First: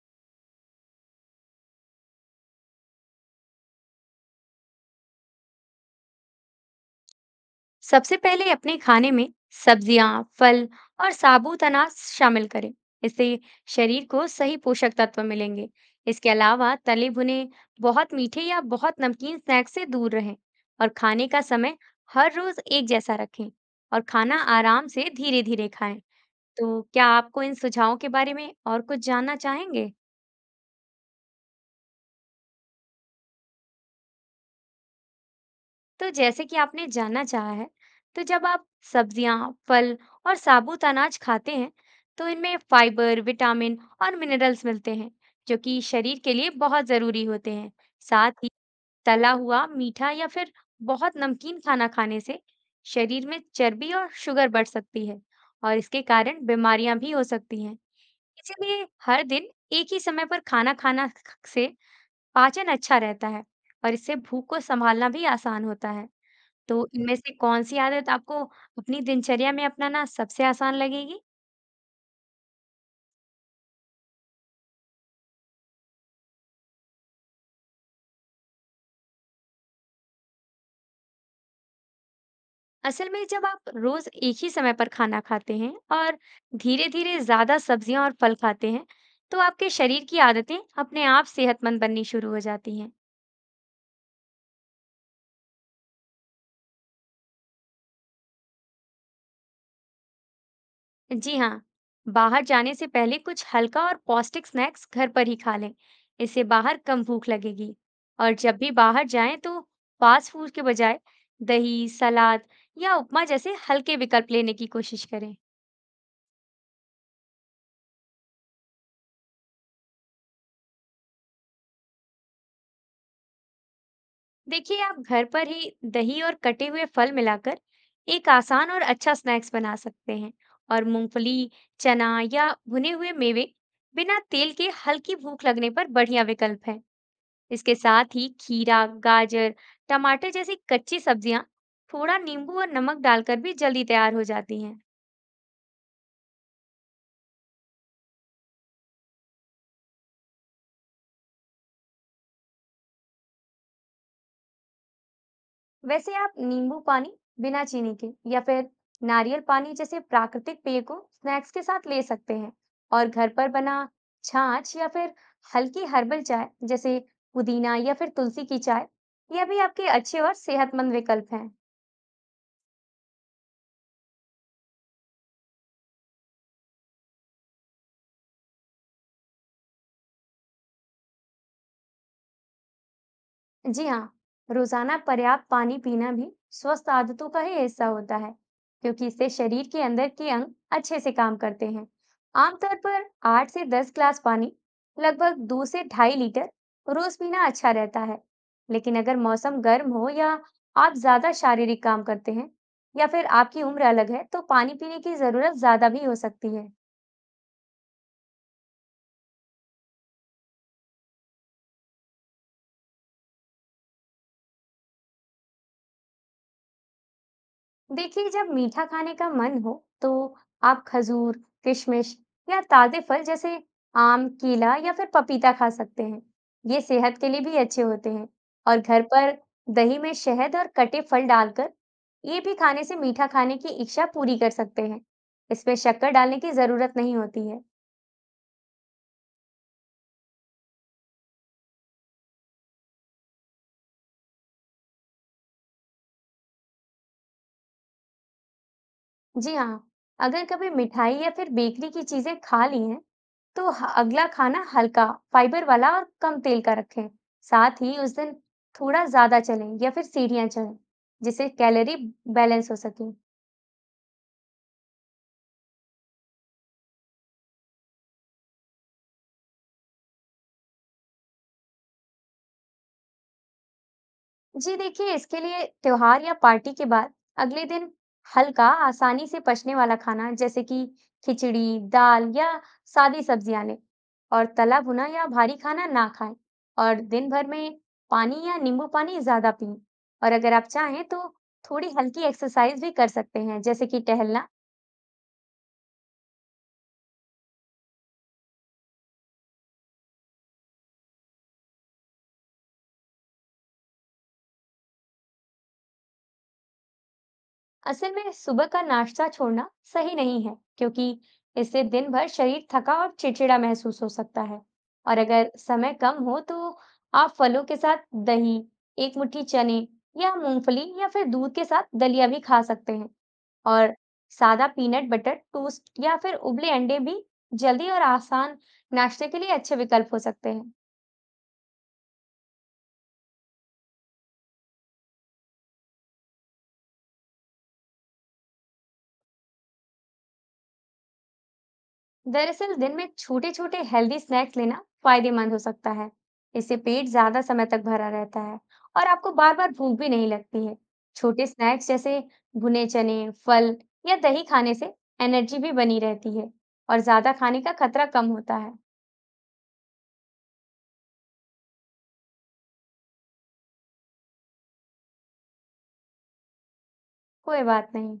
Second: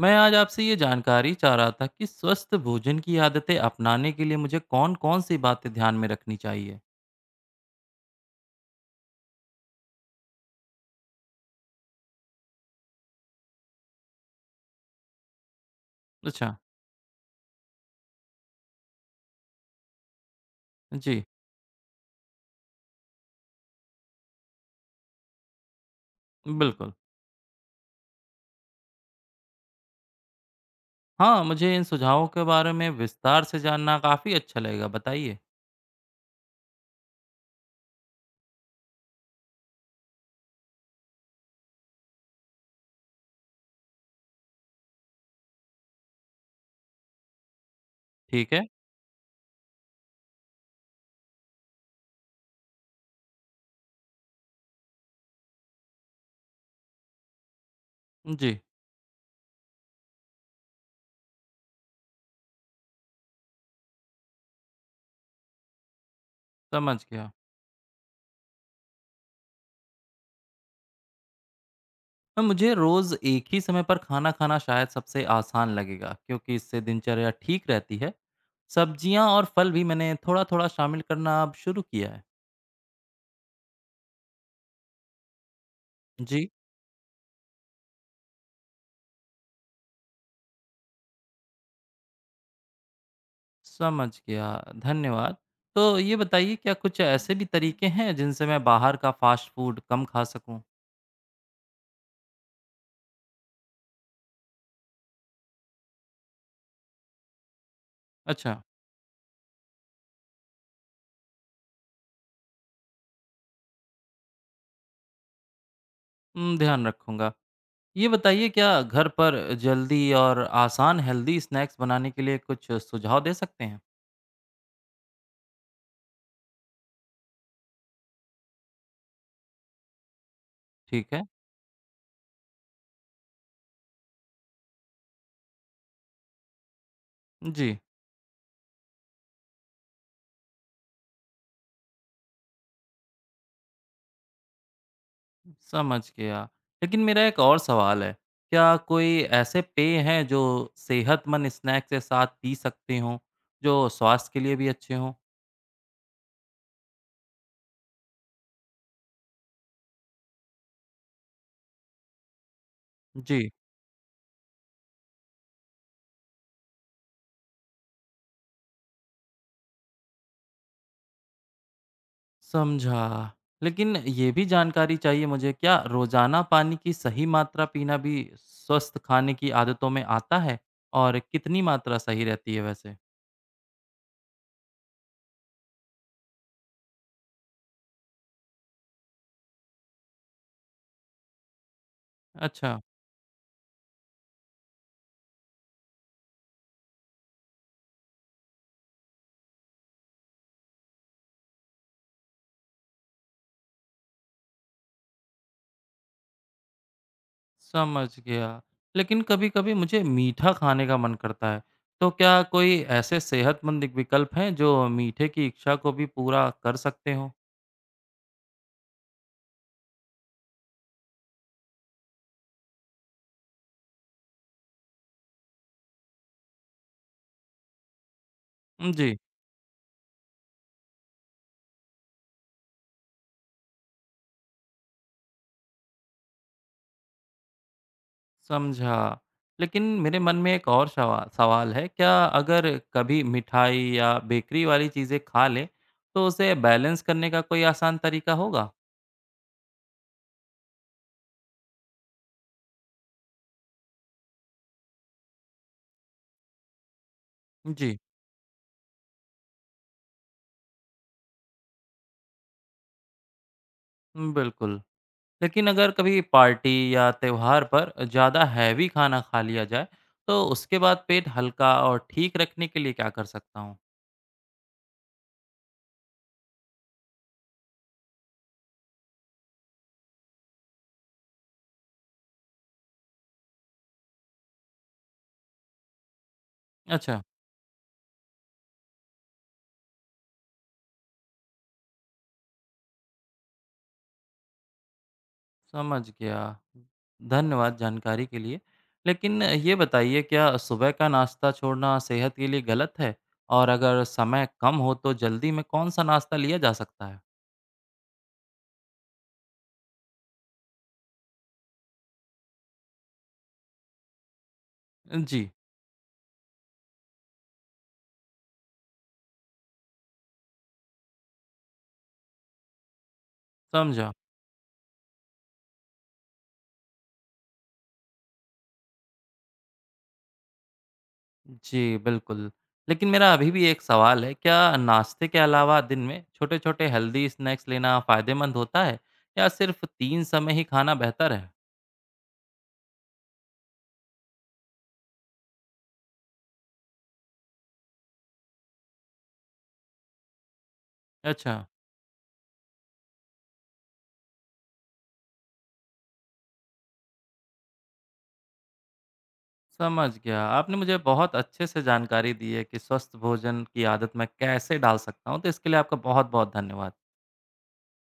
मैं आज आपसे ये जानकारी चाह रहा था कि स्वस्थ भोजन की आदतें अपनाने के लिए मुझे कौन-कौन सी बातें ध्यान में रखनी चाहिए? सबसे पहले अपने खाने में सब्जियां, फल और साबुत अनाज शामिल करें। इससे शरीर को सही पोषक तत्व मिलेंगे। इसके अच्छा। अलावा तले भुने, बहुत मीठे या बहुत नमकीन स्नैक्स से दूर रहें और जी। खाने का समय हर रोज एक जैसा रखें और खाना आराम से धीरे-धीरे खाएं। तो बिल्कुल। क्या आपको इन सुझावों के बारे में और कुछ जानना चाहेंगे? हाँ, मुझे इन सुझावों के बारे में विस्तार से जानना काफ़ी अच्छा लगेगा, बताइए। तो जैसे कि आपने जानना चाहा है, तो जब आप सब्जियां, फल और साबुत अनाज खाते हैं, तो इनमें फाइबर, विटामिन और मिनरल्स मिलते हैं, जो कि शरीर के लिए बहुत जरूरी होते हैं। साथ ही ठीक है? तला हुआ, मीठा या फिर बहुत नमकीन खाना खाने से शरीर में चर्बी और शुगर बढ़ सकती है, और इसके कारण बीमारियां भी हो सकती हैं। जी। इसीलिए हर दिन एक ही समय पर खाना खाना से पाचन अच्छा रहता है, और इससे भूख को संभालना भी आसान होता है। तो समझ इनमें गया। से कौन-सी आदत आपको अपनी दिनचर्या में अपनाना सबसे आसान लगेगी? मुझे रोज़ एक ही समय पर खाना खाना शायद सबसे आसान लगेगा क्योंकि इससे दिनचर्या ठीक रहती है। सब्जियाँ और फल भी मैंने थोड़ा-थोड़ा शामिल करना अब शुरू किया है। असल में जब आप रोज़ एक ही समय पर खाना खाते हैं और जी। धीरे-धीरे ज़्यादा सब्जियाँ और फल खाते हैं, तो आपके शरीर की आदतें अपने आप सेहतमंद बननी शुरू हो जाती हैं। समझ गया, धन्यवाद। तो ये बताइए क्या कुछ ऐसे भी तरीके हैं जिनसे मैं बाहर का फ़ास्ट फ़ूड कम खा सकूँ? जी हाँ, बाहर जाने से पहले कुछ हल्का और पौष्टिक स्नैक्स घर पर ही खा लें, इससे बाहर कम भूख लगेगी। और जब अच्छा। भी बाहर जाएँ तो फास्ट फूड के बजाय दही, सलाद या उपमा जैसे हल्के विकल्प लेने की कोशिश करें। ध्यान रखूँगा। ये बताइए क्या घर पर जल्दी और आसान हेल्दी स्नैक्स बनाने के लिए कुछ सुझाव दे सकते हैं? देखिए, आप घर पर ही दही और कटे हुए फल मिलाकर एक आसान और अच्छा स्नैक्स बना सकते हैं और ठीक है। मूंगफली, चना या भुने हुए मेवे बिना तेल के हल्की भूख लगने पर बढ़िया विकल्प है। इसके जी। साथ ही खीरा, गाजर, टमाटर जैसी कच्ची सब्जियां थोड़ा नींबू और नमक डालकर भी जल्दी तैयार हो जाती हैं। समझ गया। लेकिन मेरा एक और सवाल है, क्या कोई ऐसे पेय हैं जो सेहतमंद स्नैक्स के साथ पी सकते हों, जो स्वास्थ्य के लिए भी अच्छे हों? वैसे आप नींबू पानी बिना चीनी के या फिर नारियल पानी जैसे प्राकृतिक पेय को स्नैक्स के साथ ले सकते हैं और घर जी। पर बना छाछ या फिर हल्की हर्बल चाय जैसे पुदीना या फिर तुलसी की चाय, यह भी आपके अच्छे और सेहतमंद विकल्प हैं। समझा। लेकिन ये भी जानकारी चाहिए मुझे, क्या रोज़ाना पानी की सही मात्रा पीना भी स्वस्थ खाने की आदतों में आता है? और कितनी मात्रा सही रहती है वैसे? जी हाँ, रोजाना पर्याप्त पानी पीना भी स्वस्थ आदतों का ही हिस्सा होता है, क्योंकि इससे शरीर के अंदर के अंग अच्छे से काम करते हैं। आमतौर अच्छा। पर 8 से 10 ग्लास पानी, लगभग 2 से 2.5 लीटर रोज पीना अच्छा रहता है। लेकिन अगर मौसम गर्म हो या आप ज्यादा शारीरिक काम करते हैं, या फिर आपकी उम्र अलग है, तो पानी पीने की जरूरत ज्यादा भी हो सकती है। समझ गया। लेकिन कभी-कभी मुझे मीठा खाने का मन करता है, तो क्या कोई ऐसे सेहतमंद विकल्प हैं जो मीठे की इच्छा को भी पूरा कर सकते हों? देखिए, जब मीठा खाने का मन हो तो आप खजूर, किशमिश या ताजे फल जैसे आम, केला या फिर पपीता खा सकते हैं। ये सेहत के लिए भी अच्छे होते हैं और घर जी। पर दही में शहद और कटे फल डालकर ये भी खाने से मीठा खाने की इच्छा पूरी कर सकते हैं। इसमें शक्कर डालने की जरूरत नहीं होती है। समझा। लेकिन मेरे मन में एक और शवा सवाल है, क्या अगर कभी मिठाई या बेकरी वाली चीज़ें खा लें, तो उसे बैलेंस करने का कोई आसान तरीका होगा? जी हाँ, अगर कभी मिठाई या फिर बेकरी की चीजें खा ली हैं, तो अगला खाना हल्का, फाइबर वाला और कम तेल का रखें। साथ जी। ही उस दिन थोड़ा ज्यादा चलें या फिर सीढ़ियाँ चढ़ें, जिससे कैलोरी बैलेंस हो सके। बिल्कुल। लेकिन अगर कभी पार्टी या त्योहार पर ज़्यादा हैवी खाना खा लिया जाए, तो उसके बाद पेट हल्का और ठीक रखने के लिए क्या कर सकता हूँ? जी, देखिए, इसके लिए त्योहार या पार्टी के बाद अगले दिन हल्का, आसानी से पचने वाला खाना जैसे कि खिचड़ी, दाल या सादी सब्जियां लें और तला भुना या भारी खाना ना खाएं, और अच्छा। दिन भर में पानी या नींबू पानी ज्यादा पिएं, और अगर आप चाहें तो थोड़ी हल्की एक्सरसाइज भी कर सकते हैं, जैसे कि टहलना। समझ गया। धन्यवाद जानकारी के लिए। लेकिन ये बताइए क्या सुबह का नाश्ता छोड़ना सेहत के लिए गलत है? और अगर समय कम हो तो जल्दी में कौन-सा नाश्ता लिया जा सकता है? असल में सुबह का नाश्ता छोड़ना सही नहीं है क्योंकि इससे दिन भर शरीर थका और चिड़चिड़ा महसूस हो सकता है। और जी, अगर समय कम हो तो आप फलों के साथ दही, एक मुट्ठी चने या मूंगफली या फिर दूध के साथ दलिया भी खा सकते हैं, और समझा। सादा पीनट बटर टोस्ट या फिर उबले अंडे भी जल्दी और आसान नाश्ते के लिए अच्छे विकल्प हो सकते हैं। जी, बिल्कुल। लेकिन मेरा अभी भी एक सवाल है, क्या नाश्ते के अलावा दिन में छोटे-छोटे हेल्दी स्नैक्स लेना फ़ायदेमंद होता है? या सिर्फ़ 3 समय ही खाना बेहतर है? दरअसल दिन में छोटे छोटे हेल्दी स्नैक्स लेना फायदेमंद हो सकता है। इससे पेट ज्यादा समय तक भरा रहता है और आपको बार बार भूख भी नहीं लगती है। छोटे अच्छा। स्नैक्स जैसे भुने चने, फल या दही खाने से एनर्जी भी बनी रहती है और ज्यादा खाने का खतरा कम होता है। समझ गया। आपने मुझे बहुत अच्छे से जानकारी दी है कि स्वस्थ भोजन की आदत मैं कैसे डाल सकता हूँ, तो इसके लिए आपका बहुत-बहुत धन्यवाद। कोई बात नहीं।